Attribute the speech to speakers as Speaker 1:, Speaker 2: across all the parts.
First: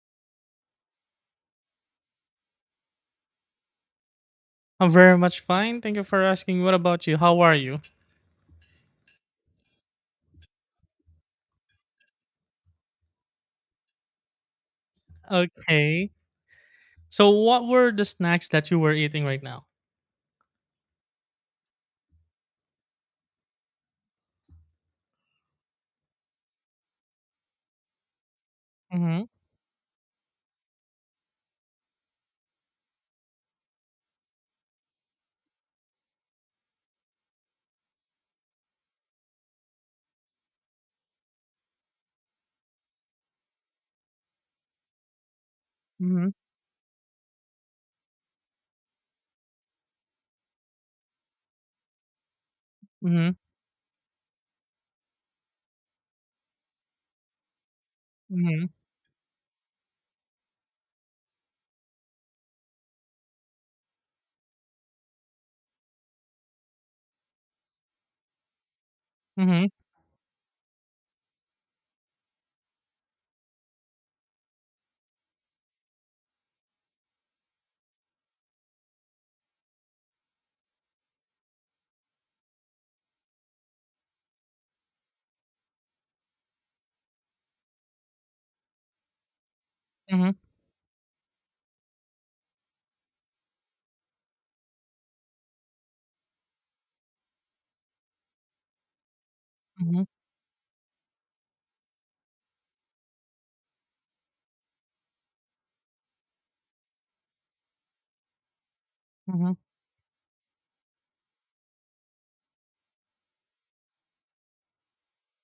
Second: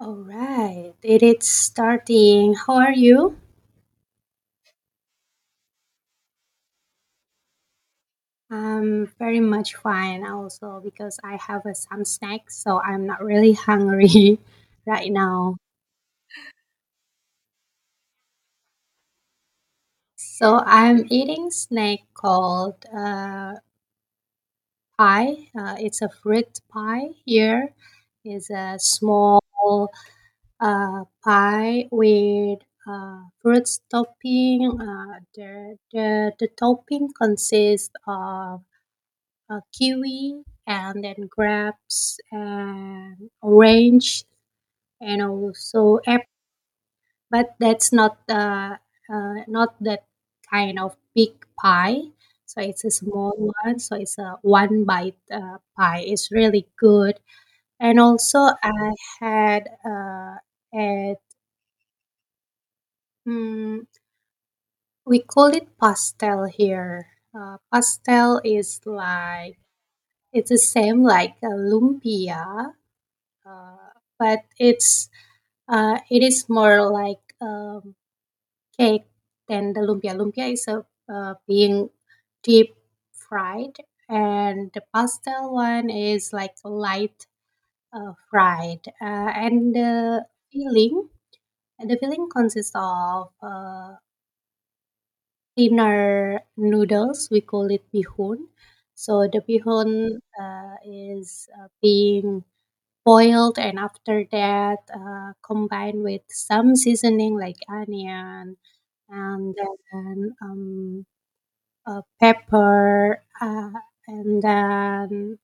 Speaker 1: All right, it is starting. How are you?
Speaker 2: I'm very much fine. Thank you for asking. What about you? How are you?
Speaker 1: I'm very much fine also because I have some snacks, so I'm not really hungry right now.
Speaker 2: Okay. So, what were the snacks that you were eating right now?
Speaker 1: So I'm eating snack called pie. It's a fruit pie. Here is a
Speaker 2: Mm-hmm.
Speaker 1: small pie with fruits topping. The topping consists of kiwi, and then grapes and orange and also apple.
Speaker 2: Mm-hmm.
Speaker 1: But that's not not that kind of big pie. So it's a small one. So it's a one bite pie. It's really good. And also
Speaker 2: Mm-hmm.
Speaker 1: I had at mm, we call it pastel here. Pastel is like
Speaker 2: Mm-hmm.
Speaker 1: it's the same like a lumpia, uh, but it is more like cake than the lumpia. Lumpia is a being deep fried, and the pastel one is like light fried, and
Speaker 2: Mm-hmm. Mm-hmm.
Speaker 1: filling the filling consists of thinner noodles. We call it bihun. So the
Speaker 2: Mm-hmm.
Speaker 1: bihun is being boiled, and after that combined with some seasoning like onion,
Speaker 2: Mm-hmm.
Speaker 1: and then pepper, and then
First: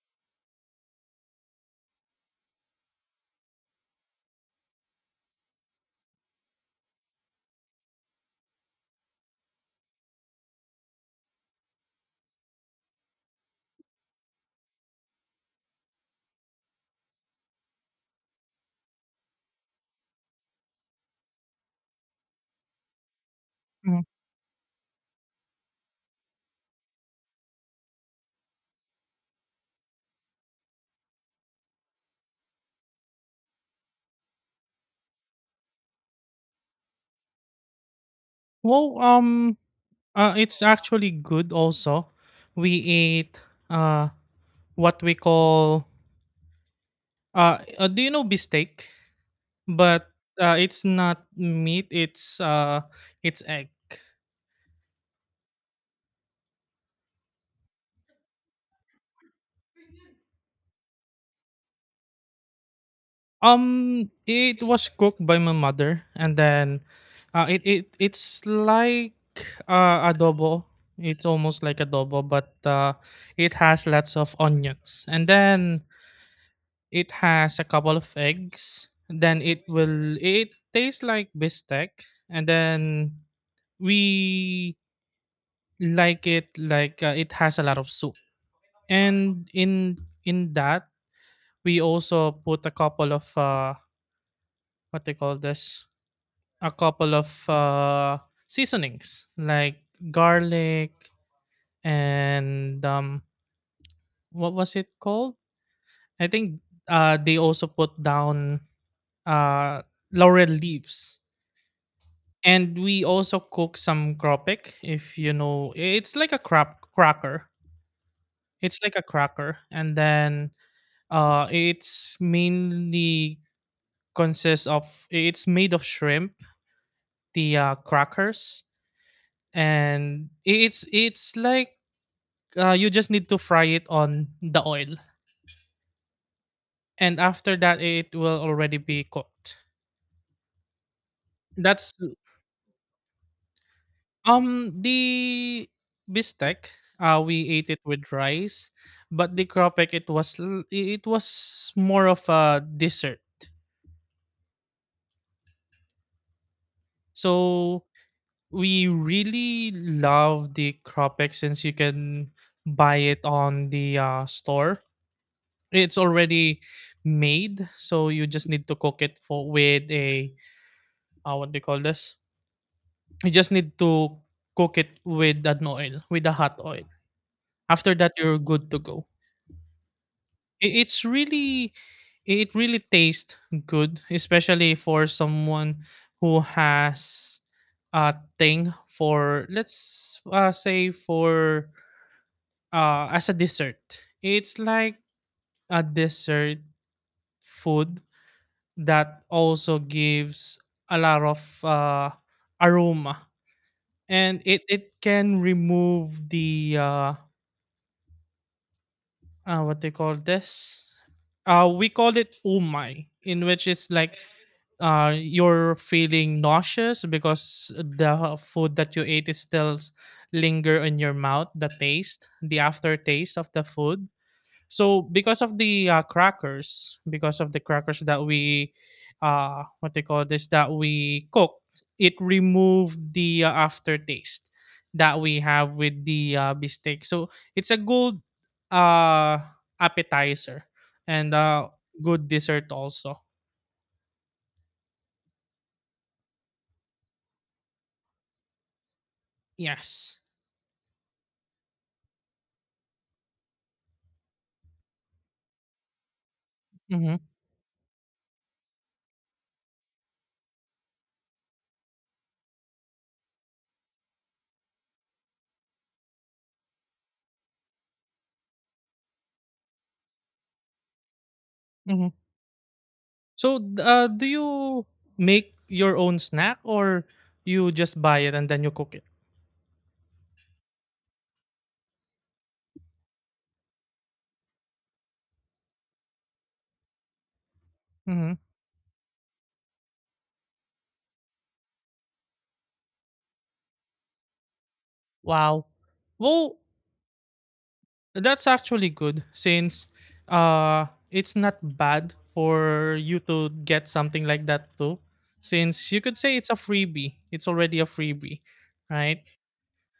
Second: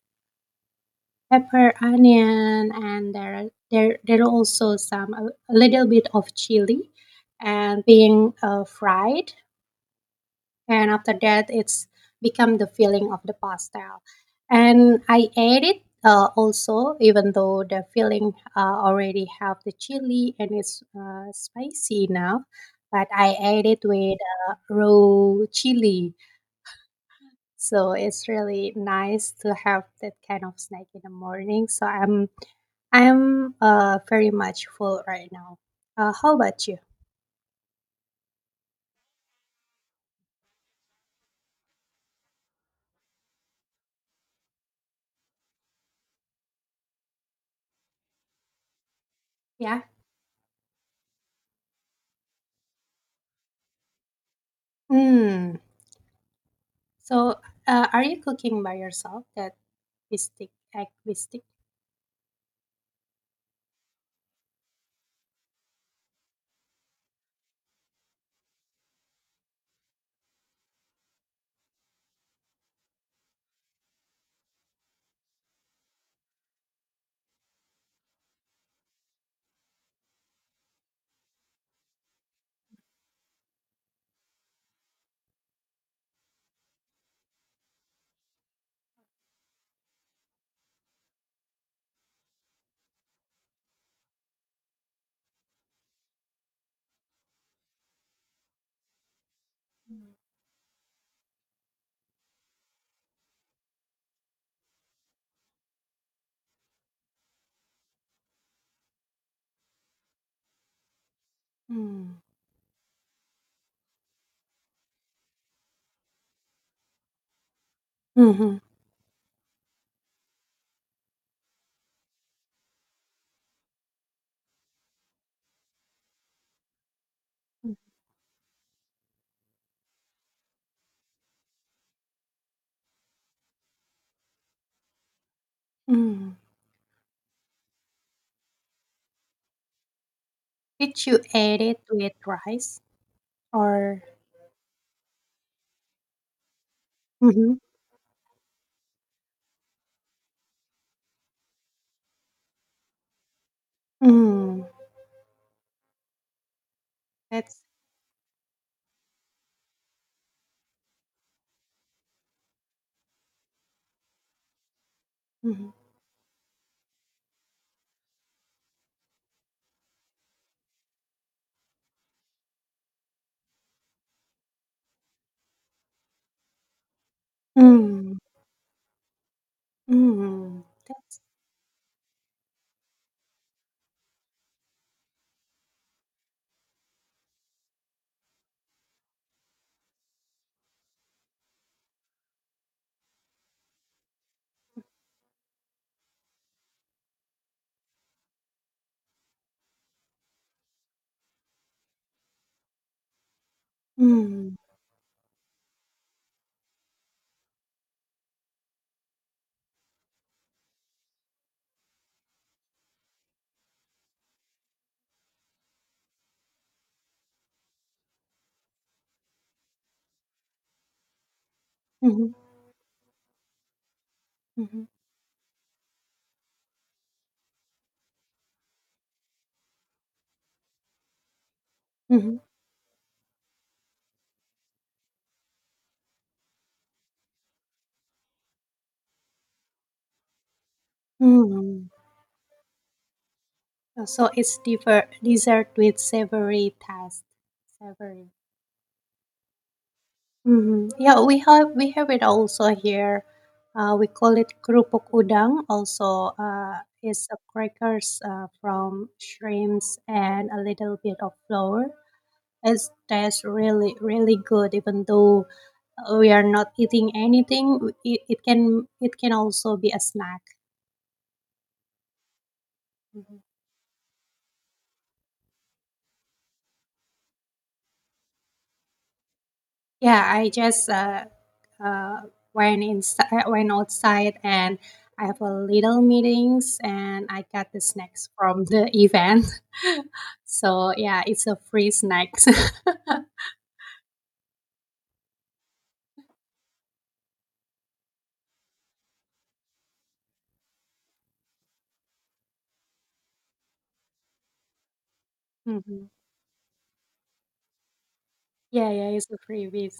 Speaker 1: pepper onion, and there are also some a little bit of chili, and being fried, and after that it's become the filling of the pastel. And I add it, also, even though the filling already have the chili and it's spicy enough, but I add it
Speaker 2: Mm-hmm.
Speaker 1: with raw chili. So it's really nice to have that kind of snack in the morning. So I'm very much full right now. How about you?
Speaker 2: Well, it's actually good. Also, we ate uh what we call do you know beefsteak?
Speaker 1: Yeah.
Speaker 2: But it's not meat. It's it's egg.
Speaker 1: Mm. So are you cooking by yourself that Activistic, activistic?
Speaker 2: It was cooked by my mother, and then it's like adobo. It's almost like adobo, but it has lots of onions, and then it has a couple of eggs. Then it will it tastes like bistec, and then we like it has a lot of soup, and in that we also put a couple of what they call this, a couple of seasonings like garlic and what was it called? I think they also put down uh, laurel leaves.
Speaker 1: Mm.
Speaker 2: And we also cook some kropik, if you know. It's like a crap cracker.
Speaker 1: Mhm.
Speaker 2: It's like a cracker. And then it's mainly consists of, it's made of shrimp, the
Speaker 1: Mm.
Speaker 2: crackers. And it's like you just need to fry it on the oil,
Speaker 1: Mm.
Speaker 2: and after that it will already be cooked.
Speaker 1: Did you add it
Speaker 2: That's
Speaker 1: with rice or?
Speaker 2: The bistec, we
Speaker 1: Mhm.
Speaker 2: ate it with rice, but the cropek, it was more of a dessert.
Speaker 1: Mm. That's.
Speaker 2: So we really love the cropek since you can buy it on the store.
Speaker 1: Mhm.
Speaker 2: It's already made, so you just need to cook it for with a what do you call this? You just need to cook it with an oil, with a hot oil. After that,
Speaker 1: Mm.
Speaker 2: you're good to go.
Speaker 1: Mm.
Speaker 2: It's
Speaker 1: That-.
Speaker 2: really, it really tastes good, especially for someone who has a thing for, let's say, for as a dessert. It's like a dessert food that also gives a lot of aroma, and
Speaker 1: Mm.
Speaker 2: it can remove the what they call this, we call it umai, in which it's like you're feeling nauseous because the food that you ate is linger in your mouth, the taste,
Speaker 1: Mhm.
Speaker 2: the aftertaste of the food.
Speaker 1: Mhm.
Speaker 2: So because of the crackers, because of the crackers that we, what they call this, that we cook, it
Speaker 1: Mhm.
Speaker 2: removed the aftertaste that we have with the bistec. So it's a good uh, appetizer and
Speaker 1: Mm.
Speaker 2: good dessert also.
Speaker 1: So it's dessert with savory taste. Savory.
Speaker 2: Yes.
Speaker 1: Mhm. Yeah, we have it also here. We call it kerupuk udang. Also,
Speaker 2: Mm-hmm.
Speaker 1: is a crackers from shrimps and a little bit of flour. It tastes really really good. Even though we are not eating anything, it can also be a snack.
Speaker 2: Mm-hmm.
Speaker 1: Mhm.
Speaker 2: So do you make your own snack or you just buy it and then you cook it?
Speaker 1: Yeah, I just uh, went outside, and I have a little meetings, and I got the snacks
Speaker 2: Mm-hmm.
Speaker 1: from the event. So, yeah, it's a free snacks.
Speaker 2: Wow. Well, that's actually good since it's not bad for you to get something like that too, since you
Speaker 1: Mhm.
Speaker 2: could say it's a freebie. It's already a freebie,
Speaker 1: Yeah, yeah,
Speaker 2: right?
Speaker 1: it's a freebies.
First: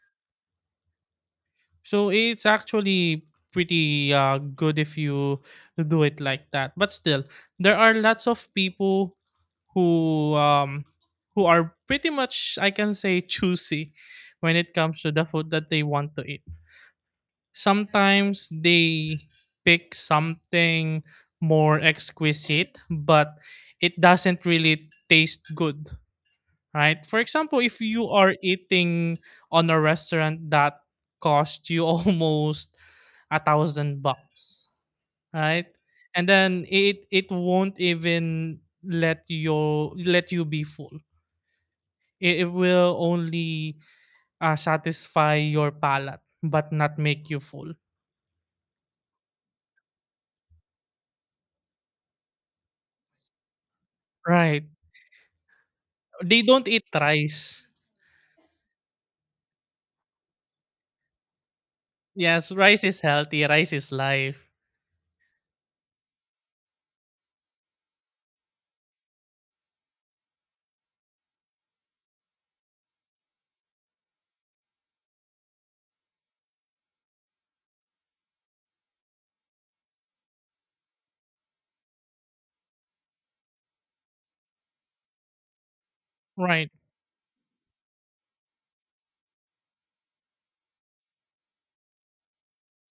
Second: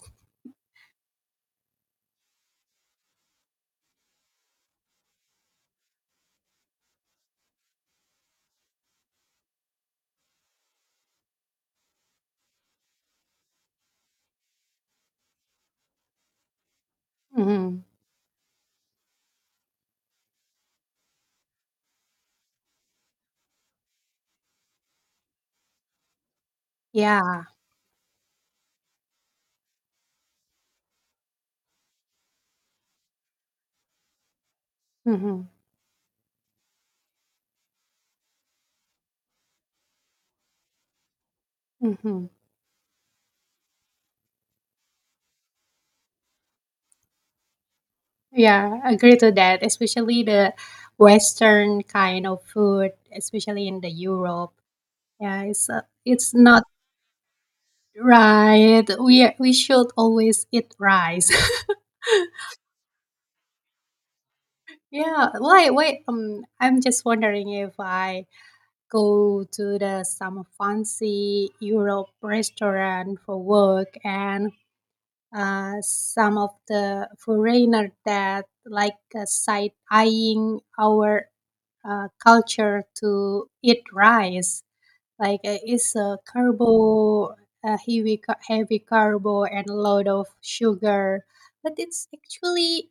Speaker 2: So it's actually pretty good if you do it like that. But still, there are lots of people who um who are pretty much, I can say, choosy when it comes to the food that they want to eat.
Speaker 1: Mhm.
Speaker 2: Sometimes they pick something more exquisite, but it doesn't really taste good, right? For
Speaker 1: Yeah.
Speaker 2: example, if you are eating on a restaurant that cost you almost 1,000 bucks,
Speaker 1: Mhm.
Speaker 2: right? And then it won't even let you be full.
Speaker 1: Mhm.
Speaker 2: It will only satisfy your palate but not make you full,
Speaker 1: Yeah, agree to that, especially the Western kind of food, especially in the Europe.
Speaker 2: right?
Speaker 1: Yeah, it's
Speaker 2: They
Speaker 1: not
Speaker 2: don't eat rice.
Speaker 1: right. We should always eat rice.
Speaker 2: Yes, rice is healthy, rice is life.
Speaker 1: Yeah, why I'm just wondering if I go to the some fancy Europe restaurant for work, and some of the foreigner that like side eyeing our culture to eat rice. Like it's a
Speaker 2: Right.
Speaker 1: carbo, heavy, heavy carbo and a lot of sugar. But it's actually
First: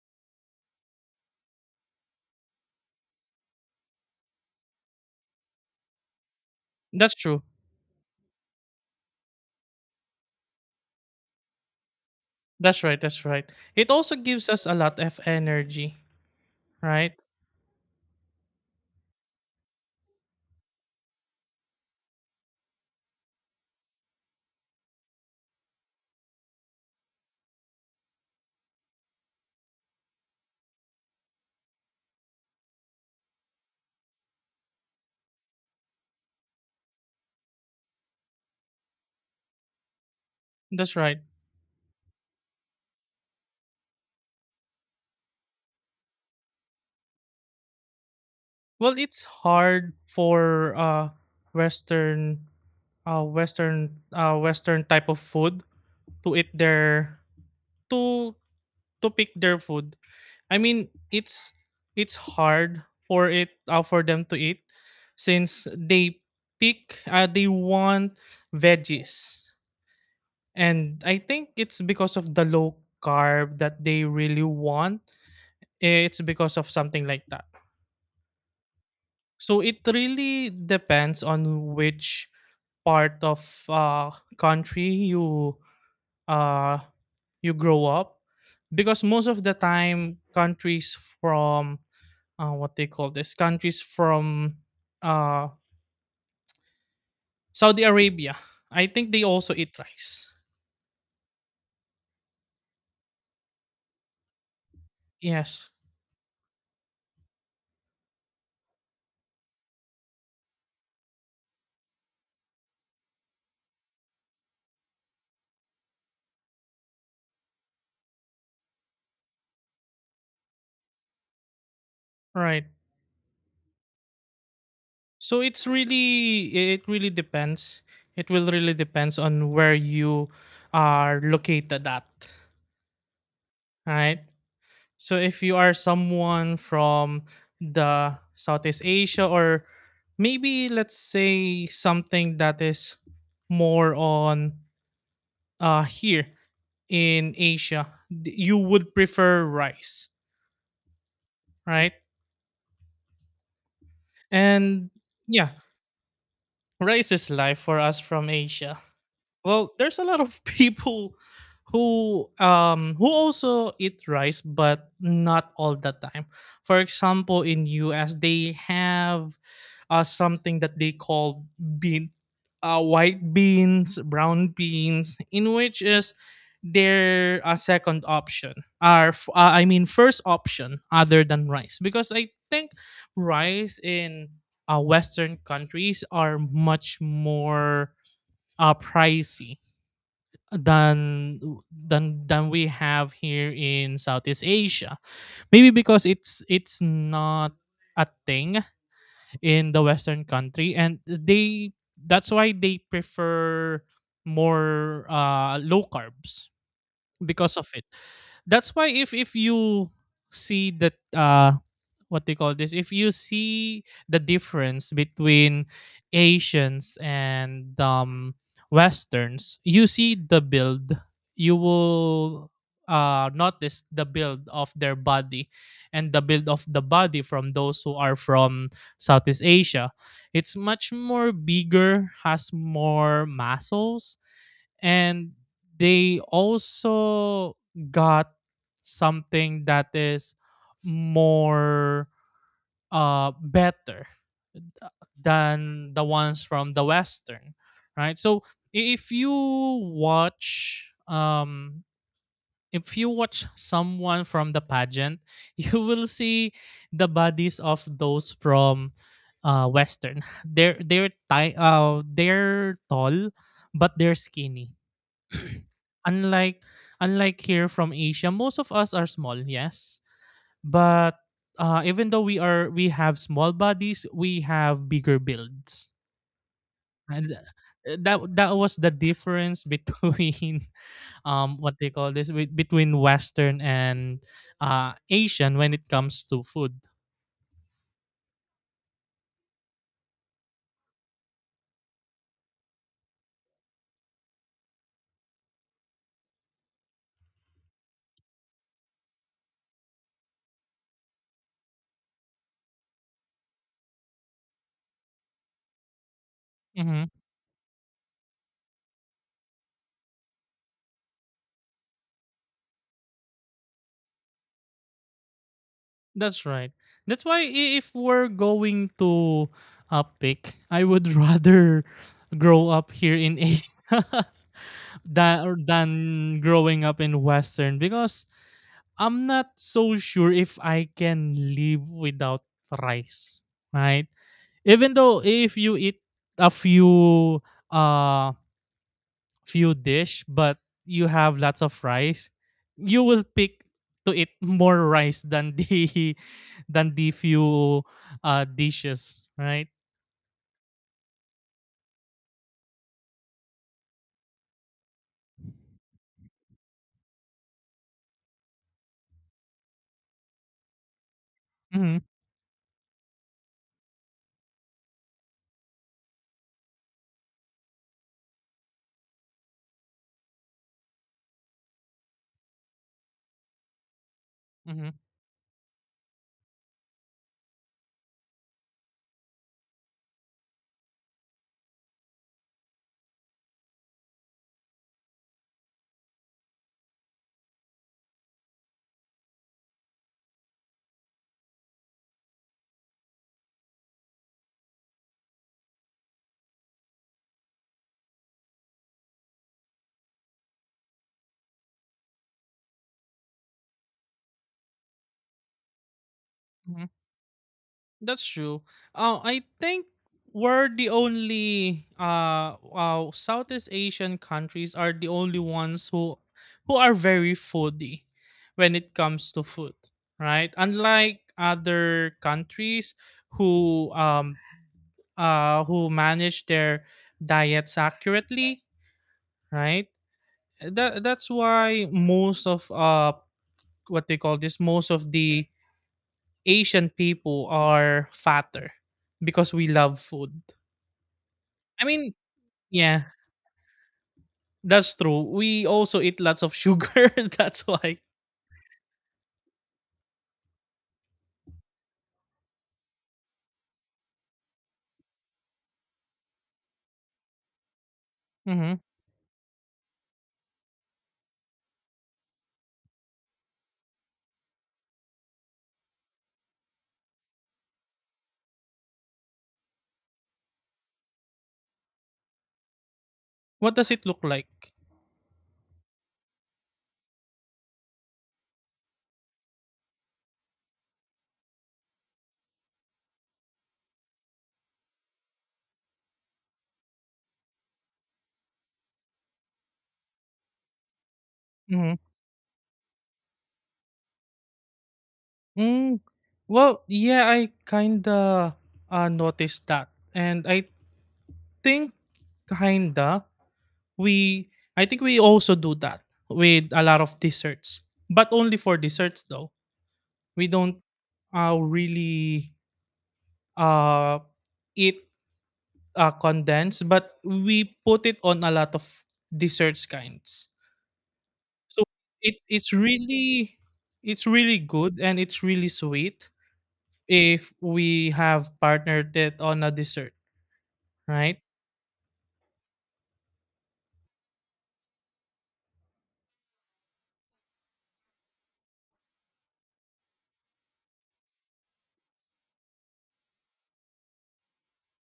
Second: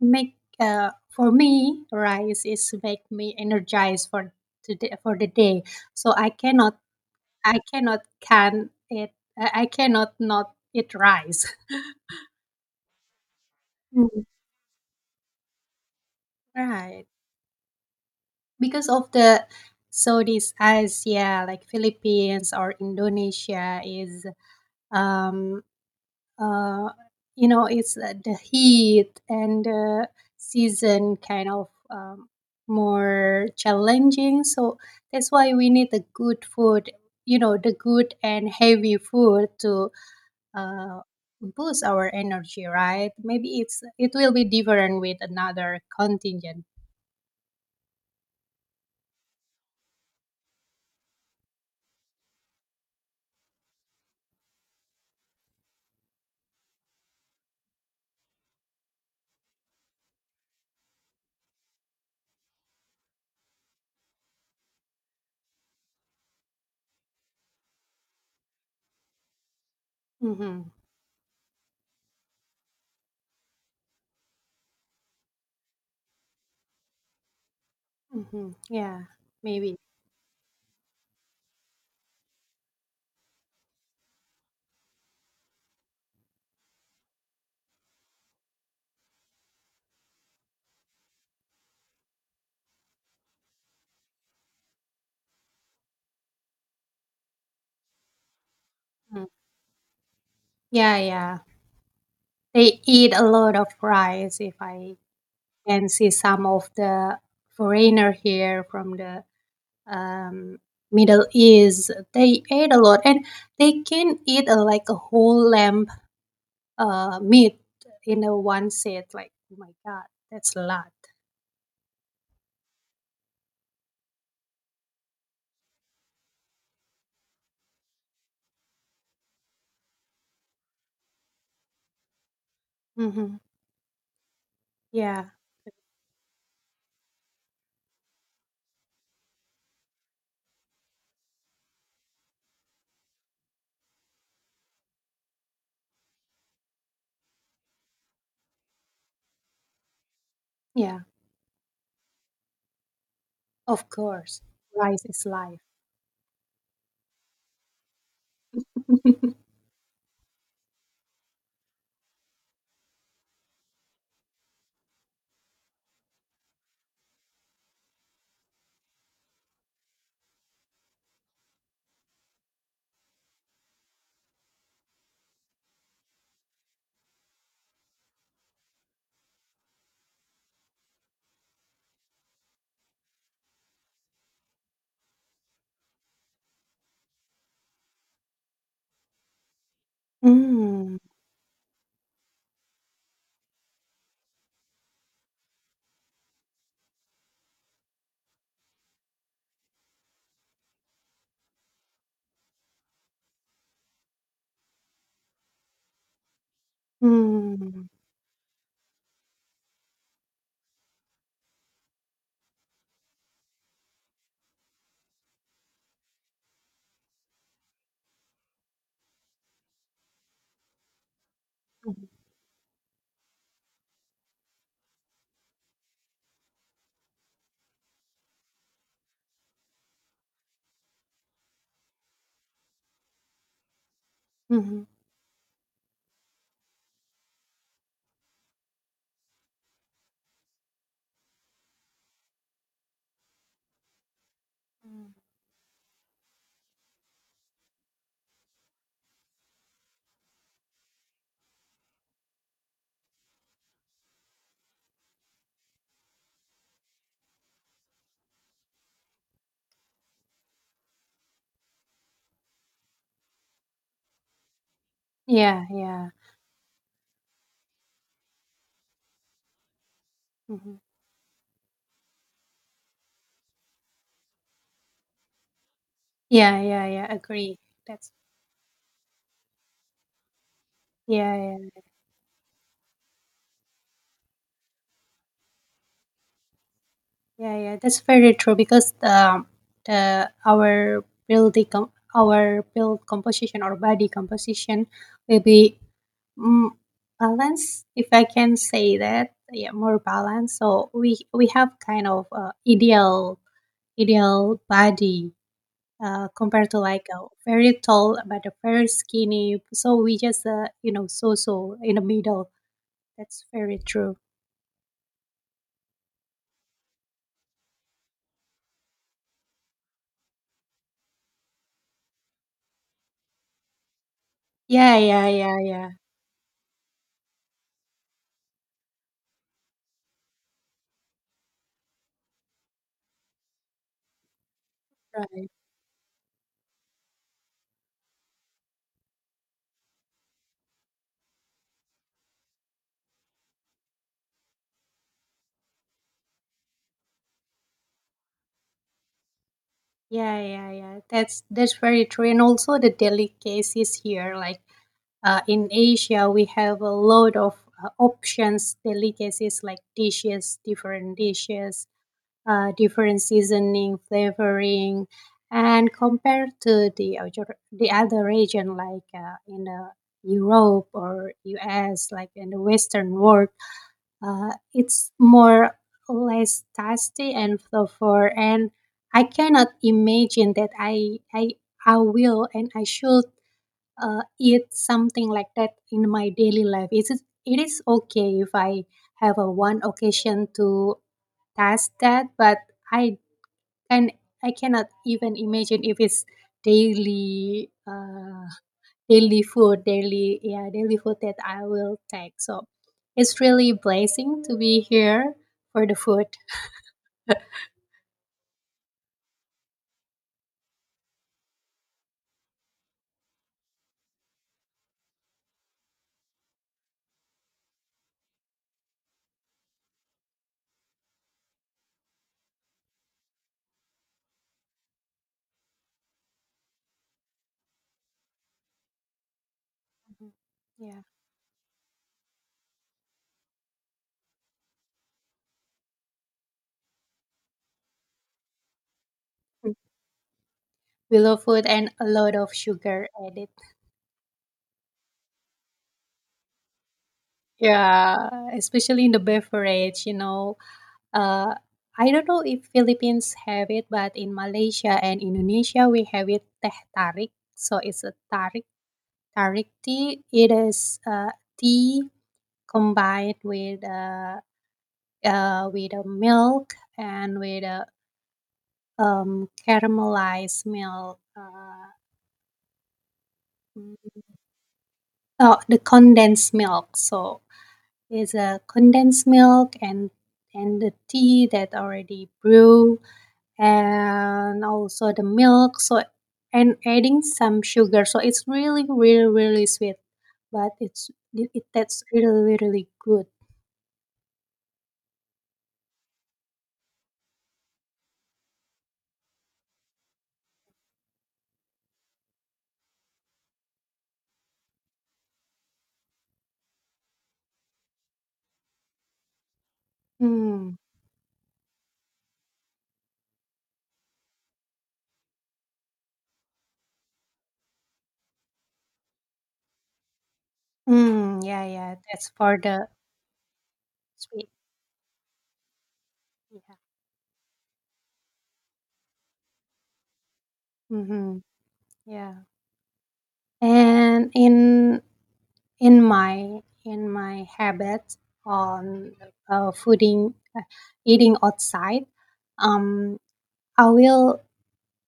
Speaker 1: make for me rice is make me energized for today for the day. So
Speaker 2: That's true.
Speaker 1: I cannot can it I cannot not eat rice.
Speaker 2: That's right, that's right. It also
Speaker 1: Mm.
Speaker 2: gives us a lot of energy,
Speaker 1: Right.
Speaker 2: right?
Speaker 1: Because of the Southeast Asia, like Philippines or Indonesia, is um uh you know it's the heat and the season kind of more challenging. So that's why we need the good food, you know, the good and heavy food to
Speaker 2: That's
Speaker 1: uh
Speaker 2: right.
Speaker 1: boost our energy, right? Maybe it's it will be different with another contingent.
Speaker 2: Well, it's hard for western western type of food to eat their to to pick their food. I mean, it's hard for it for them to eat since they pick they want veggies.
Speaker 1: Mm-hmm.
Speaker 2: And I think it's because of the low carb that they really want. It's because of something like that.
Speaker 1: Mm-hmm. Yeah,
Speaker 2: So
Speaker 1: maybe.
Speaker 2: it really depends on which part of country you uh, you grow up, because most of the time countries from what they call this, countries from uh, Saudi Arabia, I think they
Speaker 1: Mm.
Speaker 2: also eat rice.
Speaker 1: Yeah, yeah. They eat a lot of rice. If I
Speaker 2: Yes,
Speaker 1: can see some of the foreigner here from the um, Middle East, they ate a lot, and they can eat like a whole lamb meat in a one set. Like, oh my God, that's a lot.
Speaker 2: right. So it's really, it really depends. It will really depends on where you are located at,
Speaker 1: Hmm.
Speaker 2: right? So
Speaker 1: Yeah,
Speaker 2: if you are someone from the Southeast Asia, or maybe let's say something that is more on here in Asia, you would prefer rice,
Speaker 1: yeah.
Speaker 2: right?
Speaker 1: Of course,
Speaker 2: And
Speaker 1: rice is
Speaker 2: yeah,
Speaker 1: life.
Speaker 2: rice is life for us from Asia. Well, there's a lot of people who also eat rice, but not all the time. For example, in US they have something that they call bean, white beans, brown beans, in which is their second option I mean first option other than rice, because I think rice in western countries are much more pricey
Speaker 1: Mm,
Speaker 2: than than we have here in Southeast Asia. Maybe because it's not a thing in the Western country, and they that's why they prefer more low carbs because of it.
Speaker 1: mm,
Speaker 2: That's why if you see that what they call this, if you see the difference between asians and westerns, you see the build. You
Speaker 1: mhm,
Speaker 2: will notice the build of their body, and the build of the body from those who are from southeast asia, it's much more bigger, has more muscles.
Speaker 1: mhm.
Speaker 2: And they also got something that is more better than the ones from the western, right? So i- if you watch um if you watch someone from the pageant, you will see the bodies of those from western. They're they're tall but they're skinny.
Speaker 1: Yeah, yeah.
Speaker 2: unlike Unlike here from asia, most of us are small, yes,
Speaker 1: Mhm.
Speaker 2: but even though we are, we have small bodies, we have bigger builds.
Speaker 1: Yeah, yeah, yeah.
Speaker 2: And
Speaker 1: Agree. That's
Speaker 2: that was the difference between
Speaker 1: yeah,
Speaker 2: what
Speaker 1: yeah,
Speaker 2: they call this, between western and asian when it comes to food.
Speaker 1: yeah, yeah. That's very true because the our build com- our build composition or body composition will be mm, balanced, if I can say that. Yeah, more balanced. So we have kind of ideal ideal body compared to like
Speaker 2: Mm-hmm.
Speaker 1: a very tall but a very skinny. So we just you know so so in the middle. That's very true.
Speaker 2: That's right. That's why if we're going to pick, I would rather grow up here in Asia
Speaker 1: Yeah, yeah, yeah,
Speaker 2: than
Speaker 1: yeah.
Speaker 2: growing up in Western, because I'm not so sure if I can live without rice, right? Even though if you eat a few uh few dish but you have lots of rice, you will pick to eat more rice than the than the few dishes, right?
Speaker 1: Yeah, yeah, yeah. That's very true. And also the delicacies here, like in Asia, we have a lot of options, delicacies like dishes,
Speaker 2: Mhm.
Speaker 1: different seasoning, flavoring, and compared to the other region, like in Europe or US, like in the Western world,
Speaker 2: Mhm.
Speaker 1: it's more less tasty and flavor, and I cannot imagine that I will and I should eat something like that in my daily life. It is okay if I have a one occasion to taste that, but I can I cannot even imagine if it's daily. Daily food daily yeah daily food that I will take. So it's really blessing to be here for the food.
Speaker 2: Mhm. That's true. I think we're the only Southeast Asian countries are the only ones who are very foodie when it comes to food, right? Unlike other countries who um who manage their diets accurately, right?
Speaker 1: Mhm. Yeah,
Speaker 2: That's why most of what they call this, most of the Asian people are fatter because we love food.
Speaker 1: we love food
Speaker 2: I
Speaker 1: and a
Speaker 2: mean,
Speaker 1: lot of
Speaker 2: yeah,
Speaker 1: sugar added.
Speaker 2: that's true. We also eat lots of sugar. That's why.
Speaker 1: Yeah, especially in the beverage, you know, uh I don't know if Philippines have it, but in Malaysia and Indonesia we have it teh tarik. So it's a tarik
Speaker 2: Hmm.
Speaker 1: tarik tea. It is tea combined with a milk and with a caramelized milk.
Speaker 2: What does it
Speaker 1: Mm,
Speaker 2: look like?
Speaker 1: oh, the condensed milk. So it's a condensed milk and the tea that already brew, and also the milk. So and adding some sugar. So it's really really really sweet, but it
Speaker 2: Mhm.
Speaker 1: that's really really good.
Speaker 2: Mm, well, yeah, I kinda noticed that, and I think, kinda, we I think we also do that with a lot of desserts, but only for desserts though. We
Speaker 1: Mm.
Speaker 2: don't really uh, eat condensed, but we put it on a lot of desserts kinds.
Speaker 1: Mm, yeah,
Speaker 2: So
Speaker 1: yeah. That's for
Speaker 2: it's
Speaker 1: the
Speaker 2: really, it's
Speaker 1: sweet.
Speaker 2: really good and it's really sweet
Speaker 1: Yeah.
Speaker 2: if we have partnered it on a dessert,
Speaker 1: Mm-hmm.
Speaker 2: right?
Speaker 1: Yeah. And in my habits on fooding eating outside, um I will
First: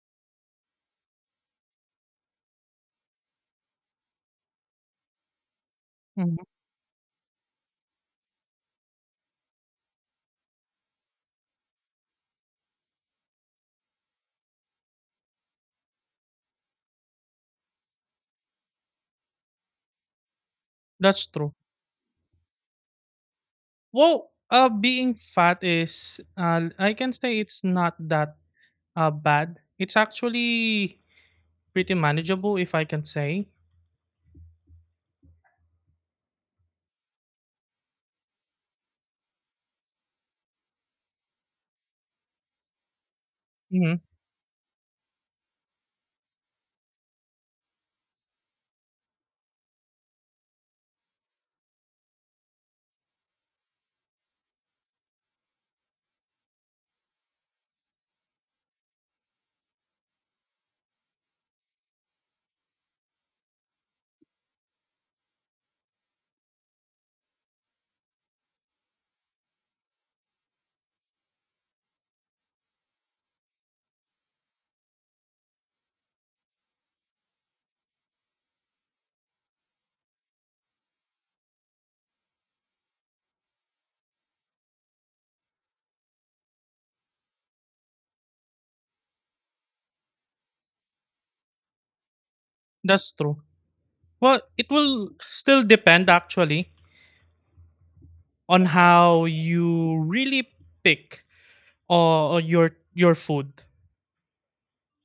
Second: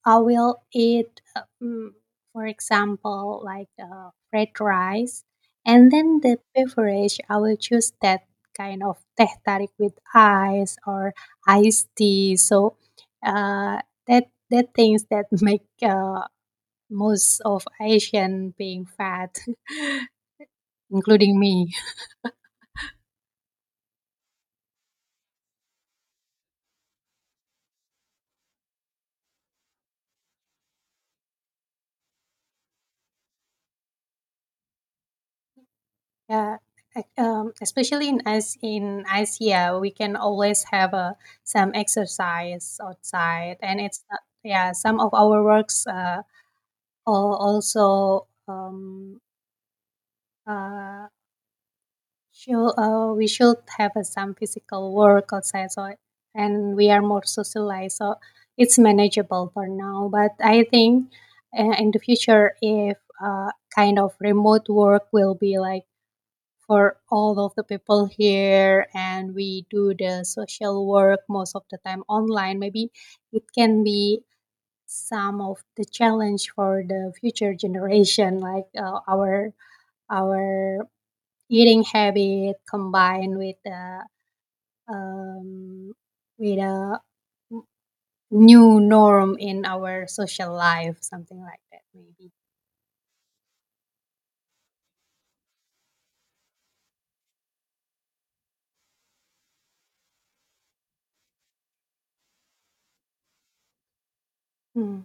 Speaker 1: eat for example like fried rice, and then the
Speaker 2: Mhm.
Speaker 1: beverage I will choose that kind of teh tarik with ice or iced tea. So uh that that things that make most of Asian being fat.
Speaker 2: That's
Speaker 1: Including
Speaker 2: true.
Speaker 1: me.
Speaker 2: Well, being fat is, I can say it's not that bad. It's actually pretty manageable, if I can say.
Speaker 1: Yeah, especially in as in Asia, we can always have some exercise outside, and
Speaker 2: Hmm.
Speaker 1: it's not, yeah. Some of our works also uh, show, we should have some physical work outside, so and we are more socialized, so it's manageable for now. But I think in the future, if kind of remote work will be like for all of the people here and we do the social work most of the time online, maybe it can be some of the challenge for the future generation, like our eating habit combined with the um, with a new norm in our social life, something like that, maybe.
Speaker 2: That's true. Well, it will still depend, actually, on how you really pick or your food.
Speaker 1: Mm,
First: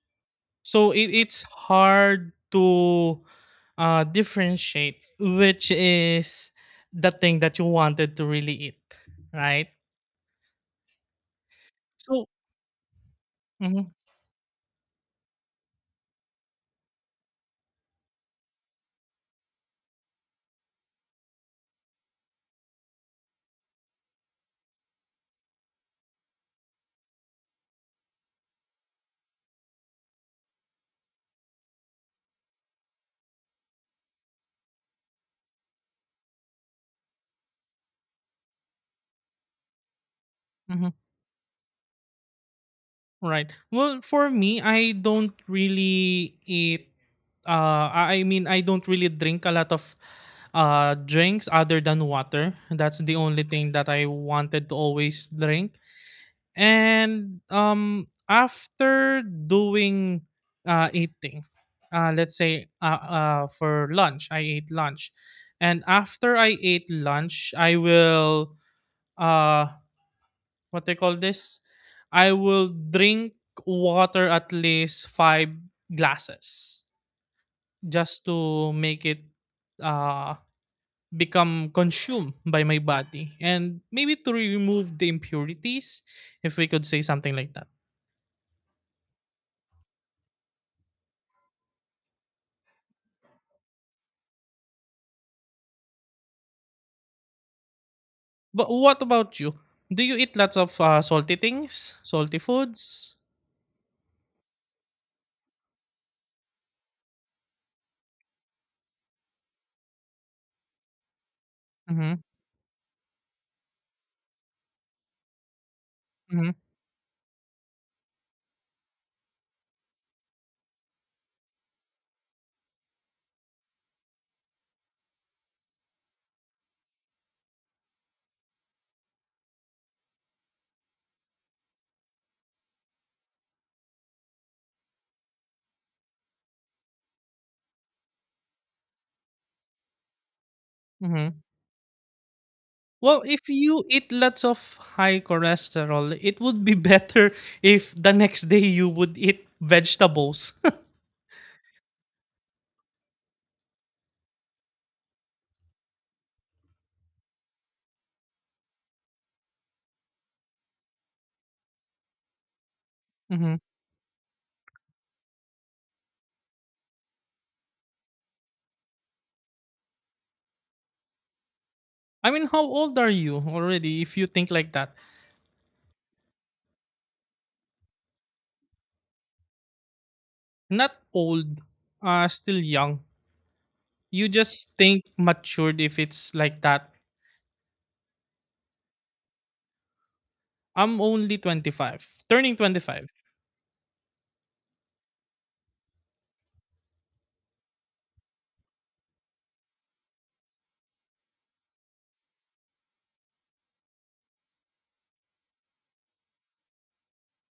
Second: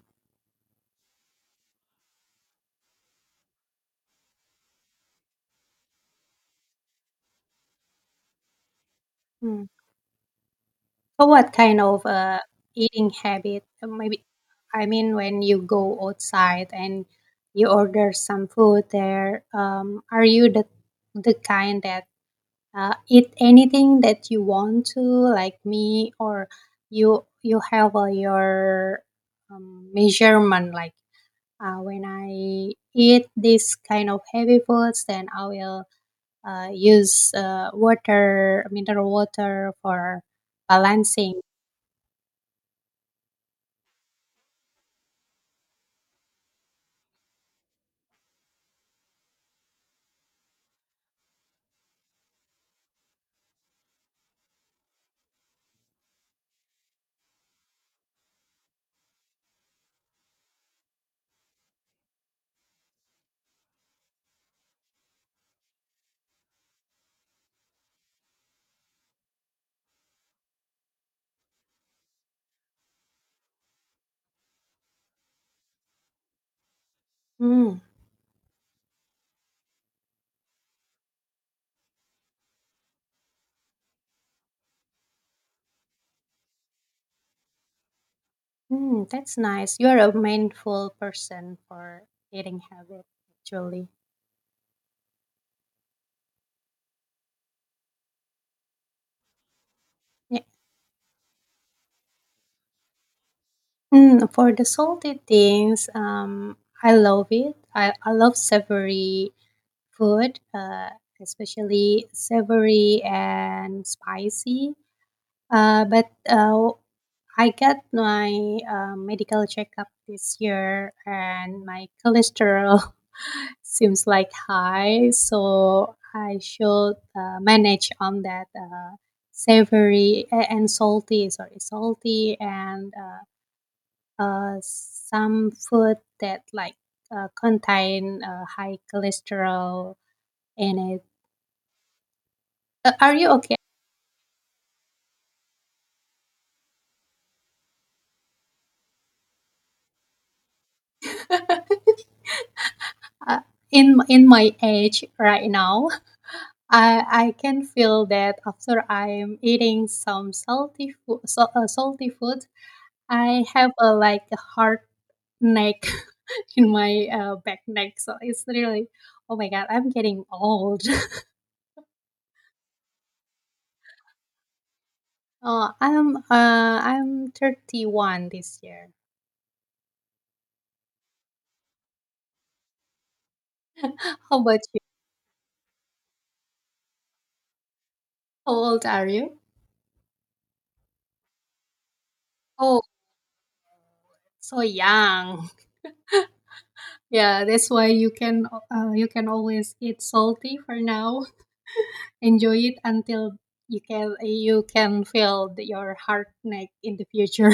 Speaker 2: So it's hard to differentiate which is the thing that you wanted to really eat, right?
Speaker 1: mm. So what kind of
Speaker 2: So,
Speaker 1: eating habit?
Speaker 2: mhm,
Speaker 1: Maybe I mean when you go outside and you order some food there, are you the kind that eat anything that you want to, like me, or you have your measurement like when I eat this kind of heavy foods, then I will use water, mineral water for
Speaker 2: mhm,
Speaker 1: balancing.
Speaker 2: right. Well, for me, I don't really eat. I I mean, I don't really drink a lot of drinks other than water. That's the only thing that I wanted to always drink. And after doing eating, let's say, for lunch, I ate lunch. And after I ate lunch, I will uh what they call this? I will drink water at least five glasses,
Speaker 1: Mm.
Speaker 2: just to make it uh become consumed by my body, and maybe to remove the impurities, if we could say something like that.
Speaker 1: Mm, that's nice. You're a mindful person for eating habit, actually.
Speaker 2: But what about you? Do you eat
Speaker 1: Yeah.
Speaker 2: lots of salty things, salty foods?
Speaker 1: Mm, for the salty things, I love it. I love savory food, especially
Speaker 2: Mm-hmm,
Speaker 1: savory and spicy. Uh, but
Speaker 2: mm-hmm,
Speaker 1: uh, I got my medical checkup this year, and my cholesterol seems like high. So I should manage on that savory and salty. Sorry, salty and some food that like contain high cholesterol in it.
Speaker 2: mm-hmm.
Speaker 1: Are
Speaker 2: Well,
Speaker 1: you
Speaker 2: if
Speaker 1: okay?
Speaker 2: you eat lots of high cholesterol, it would be better if the next day you would eat vegetables.
Speaker 1: Uh, in my age right now, I can feel that after I'm eating some salty food, so, salty food, I
Speaker 2: Hmm.
Speaker 1: have a like a hard neck in my back neck. So it's really, oh my god, I'm getting old.
Speaker 2: I mean, how old are you already if you think like that?
Speaker 1: Uh, I'm uh, I'm 31 this year.
Speaker 2: Not old, still young. You
Speaker 1: How about
Speaker 2: just
Speaker 1: you?
Speaker 2: think matured if it's like that.
Speaker 1: How old are you?
Speaker 2: I'm only 25, turning
Speaker 1: Oh,
Speaker 2: 25.
Speaker 1: so young. Yeah, that's why you can always eat salty for now. Enjoy it until you can feel the- your heart neck in the future.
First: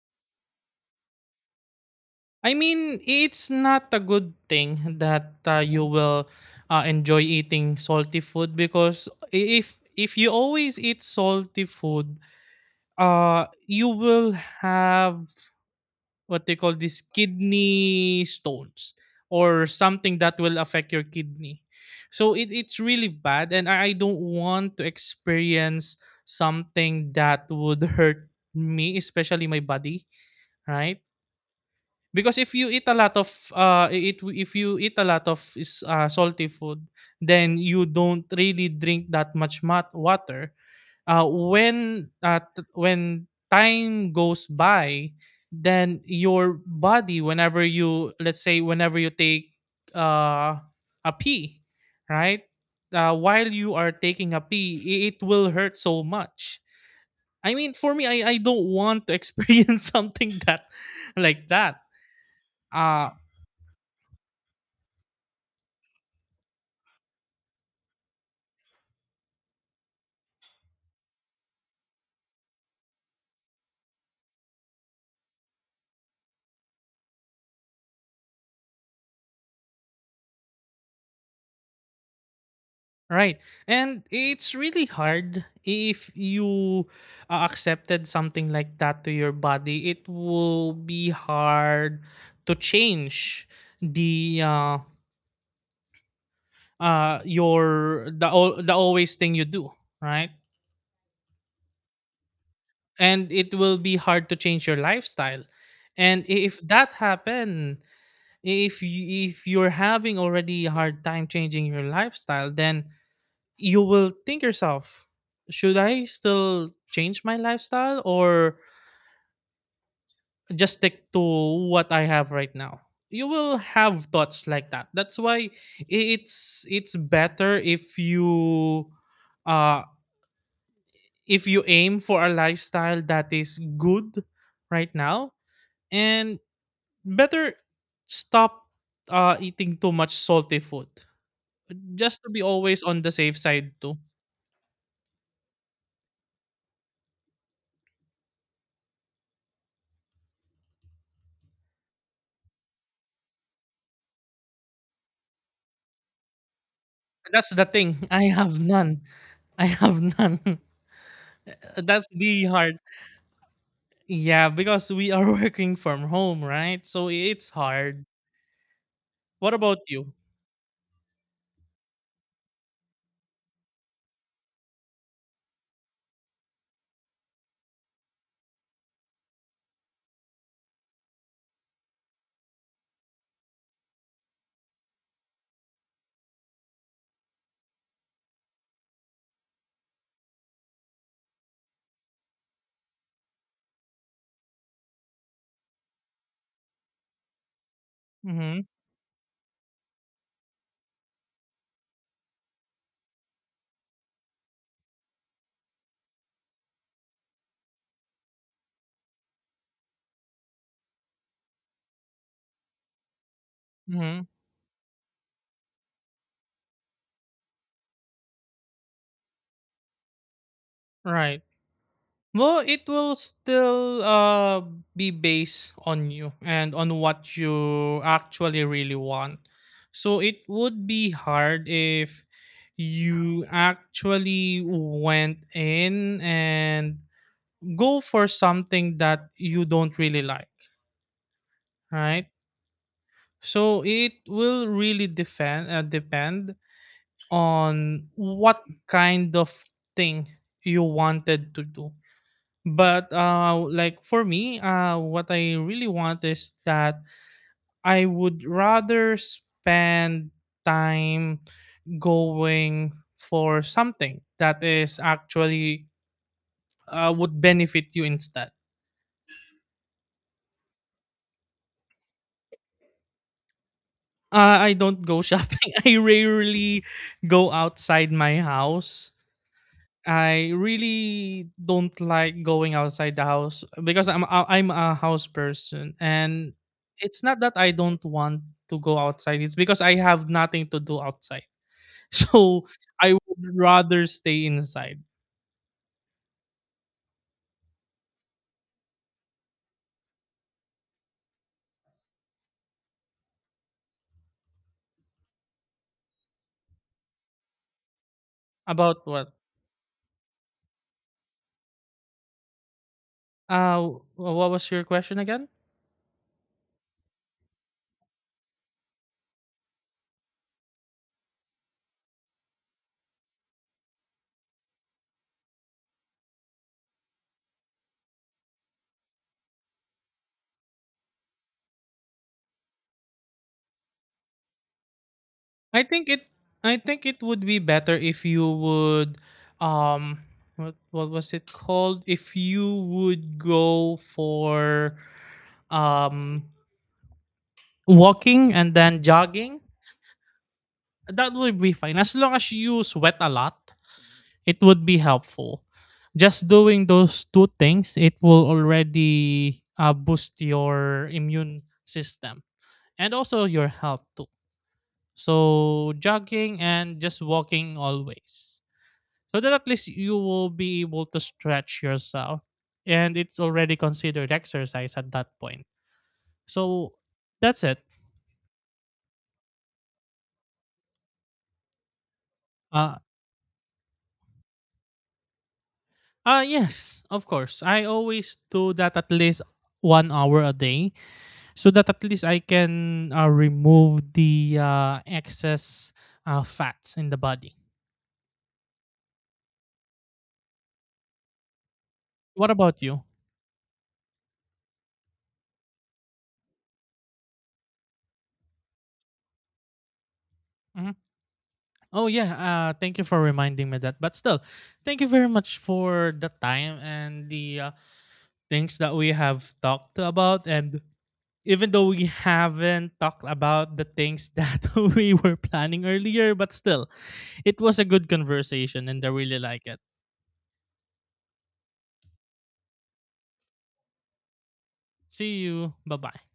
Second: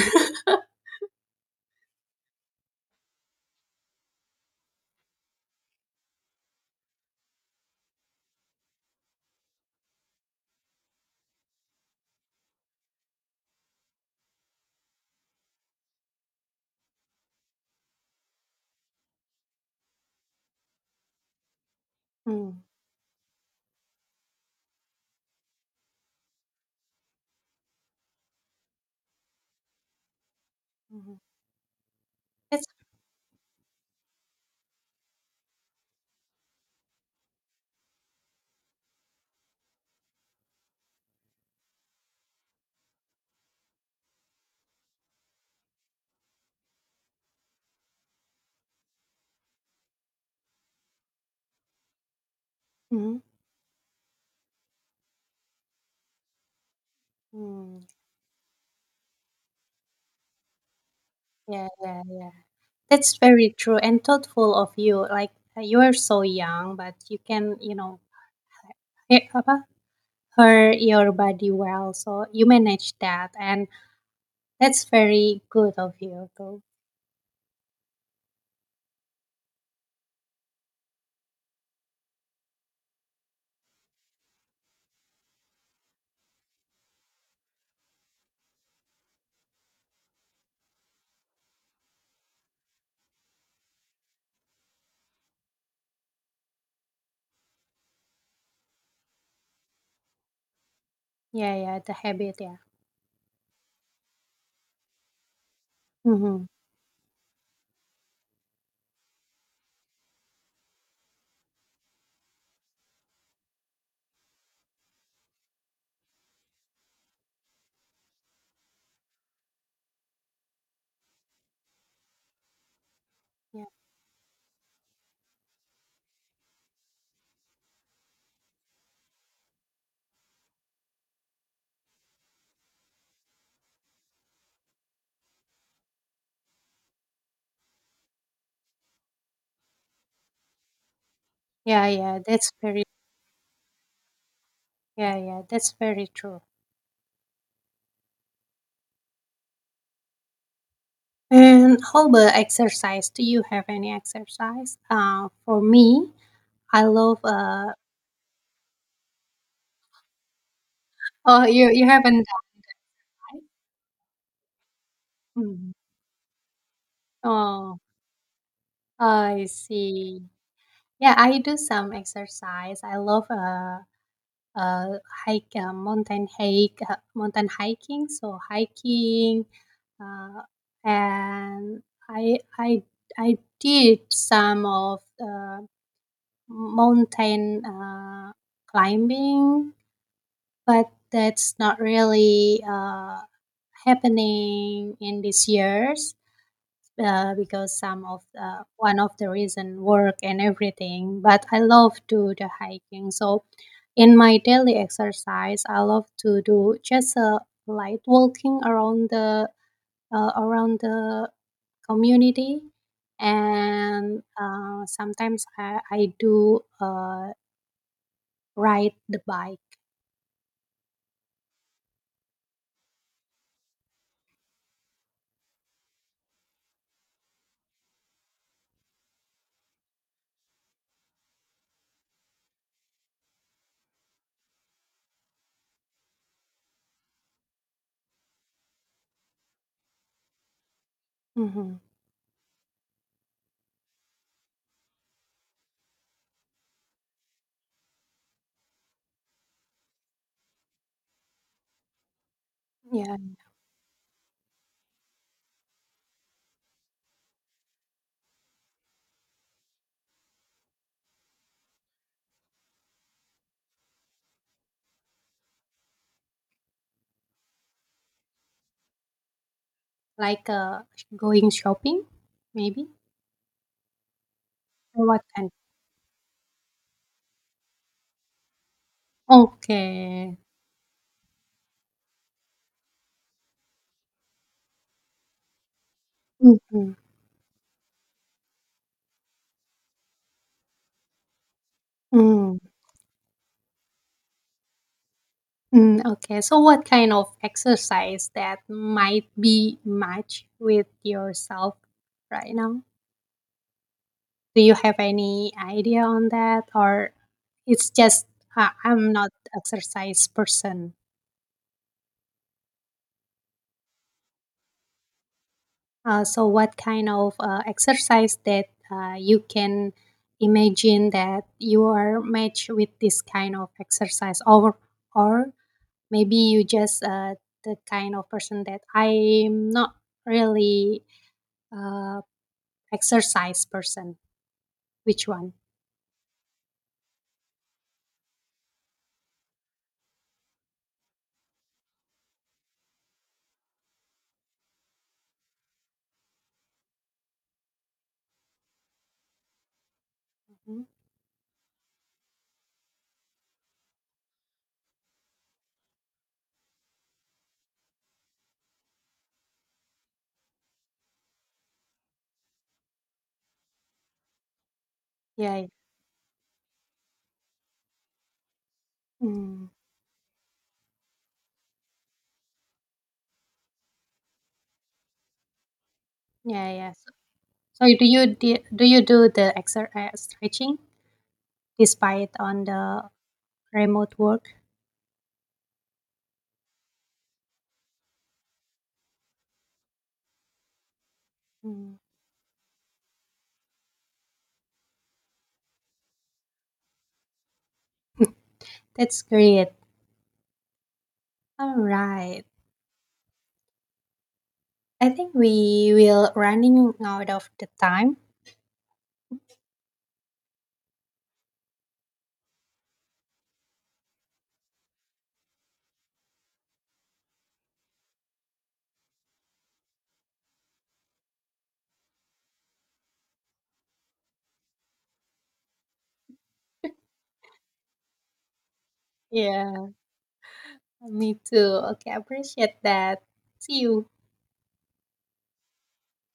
Speaker 2: I mean, it's not a good thing that you will enjoy eating salty food because if you always eat salty food you will have what they call these kidney stones or something that will affect your kidney. So it,
Speaker 1: Mm-hmm.
Speaker 2: it's really bad and I don't want to experience something that would hurt me, especially my body, right? Because if
Speaker 1: That's
Speaker 2: you eat a lot of I- it if you eat a lot of is salty food, then you don't really drink that much water. When when time goes by, then your body, whenever you, let's say whenever you take uh, a pee, right,
Speaker 1: mm-hmm.
Speaker 2: while you are taking a pee, it will hurt so much. I mean, for me, I don't want to experience something that like
Speaker 1: Yeah,
Speaker 2: that.
Speaker 1: yeah, yeah.
Speaker 2: uh,
Speaker 1: That's very true and thoughtful of you. Like you are so young, but you can, you know, apa, hurt your body well. So you manage that, and that's very good of you too.
Speaker 2: Right. And it's really hard if you accepted something like that to your body, it will be hard to change the your the always thing you do, right?
Speaker 1: Yeah, yeah, the habit. Yeah.
Speaker 2: And it will be hard to change your lifestyle. And
Speaker 1: Mm-hmm.
Speaker 2: if that happen, if you're having already a hard time changing your lifestyle, then you will think yourself, should I still change my lifestyle or just stick to what I have right now? You will
Speaker 1: Yeah,
Speaker 2: have thoughts like that. That's why it's better uh if you aim for a lifestyle that is good right now and better stop eating too much salty food.
Speaker 1: yeah, yeah.
Speaker 2: Just to be always on the safe side too.
Speaker 1: Yeah, yeah. That's very true. And how about exercise? Do you have any exercise? For me, I love.
Speaker 2: That's the thing. I have none. I have none.
Speaker 1: Oh, you
Speaker 2: That's
Speaker 1: haven't
Speaker 2: the hard.
Speaker 1: done.
Speaker 2: Yeah, because we are
Speaker 1: Mhm.
Speaker 2: working from home, right? So it's
Speaker 1: Oh,
Speaker 2: hard.
Speaker 1: I
Speaker 2: What about you?
Speaker 1: see. Yeah, I do some exercise. I love uh, hike, mountain hike, mountain hiking. So hiking, uh, and I I I did some of mountain climbing, but that's not really happening in these years, because some of
Speaker 2: Mm-hmm.
Speaker 1: the one of the reason work and everything. But I love to the hiking. So in my daily exercise I love to do just a light walking around the community,
Speaker 2: Mm-hmm.
Speaker 1: and sometimes I do ride the bike.
Speaker 2: Right. Well, it will still be based on you and on what you actually really want. So it would be hard if you actually went in and go for something that you don't really like,
Speaker 1: Hmm.
Speaker 2: right? So it will really depend on what kind of thing you wanted to do. But
Speaker 1: Yeah,
Speaker 2: like for me, what I really want is that I would rather spend time going for something that is actually would benefit you instead.
Speaker 1: like going shopping maybe
Speaker 2: I don't
Speaker 1: or what
Speaker 2: go
Speaker 1: kind.
Speaker 2: shopping. I rarely go outside my house.
Speaker 1: Okay.
Speaker 2: I really don't like going outside the house because I'm a house person, and
Speaker 1: Hmm.
Speaker 2: it's not that I don't want to go outside, it's because I have nothing to do outside. So I would rather stay inside.
Speaker 1: Mm, okay. So what kind of exercise that might be match with yourself right now? Do you have any idea on that or it's just
Speaker 2: About
Speaker 1: I'm not
Speaker 2: what?
Speaker 1: exercise person.
Speaker 2: Uh, what was your question again?
Speaker 1: So what kind of exercise that you can imagine that you are matched with this kind of exercise, or maybe you just the kind of person that I'm not really uh, exercise person. Which one?
Speaker 2: I think it I think it would be better if you would um what was it called? If you would go for um walking and then jogging,
Speaker 1: Mhm.
Speaker 2: that would be fine. As long as you sweat a lot, it would be helpful. Just doing those two things, it will already boost your immune system and also your health too.
Speaker 1: Yeah. Yeah.
Speaker 2: So jogging and just walking always. So that
Speaker 1: Mm,
Speaker 2: at least you will be able to stretch yourself and it's already considered exercise at that point.
Speaker 1: yeah, yeah.
Speaker 2: So
Speaker 1: So,
Speaker 2: that's it.
Speaker 1: do you do, the exercise stretching despite on
Speaker 2: Uh,
Speaker 1: the remote work?
Speaker 2: Uh yes, of course. I always do that at least 1 hour a day so that
Speaker 1: Mm,
Speaker 2: at least I can remove the excess fats in the body.
Speaker 1: that's great. All right.
Speaker 2: What about you?
Speaker 1: I think we will running out of the time.
Speaker 2: Mhm. Oh yeah, thank you for reminding me that. But still, thank you very much for the time and the things that we have talked about, and even though we haven't talked about the things that we were planning earlier, but still, it was a good conversation and I really like it.
Speaker 1: Yeah, me too. Okay, I appreciate that. See you.
Speaker 2: See you. Bye bye.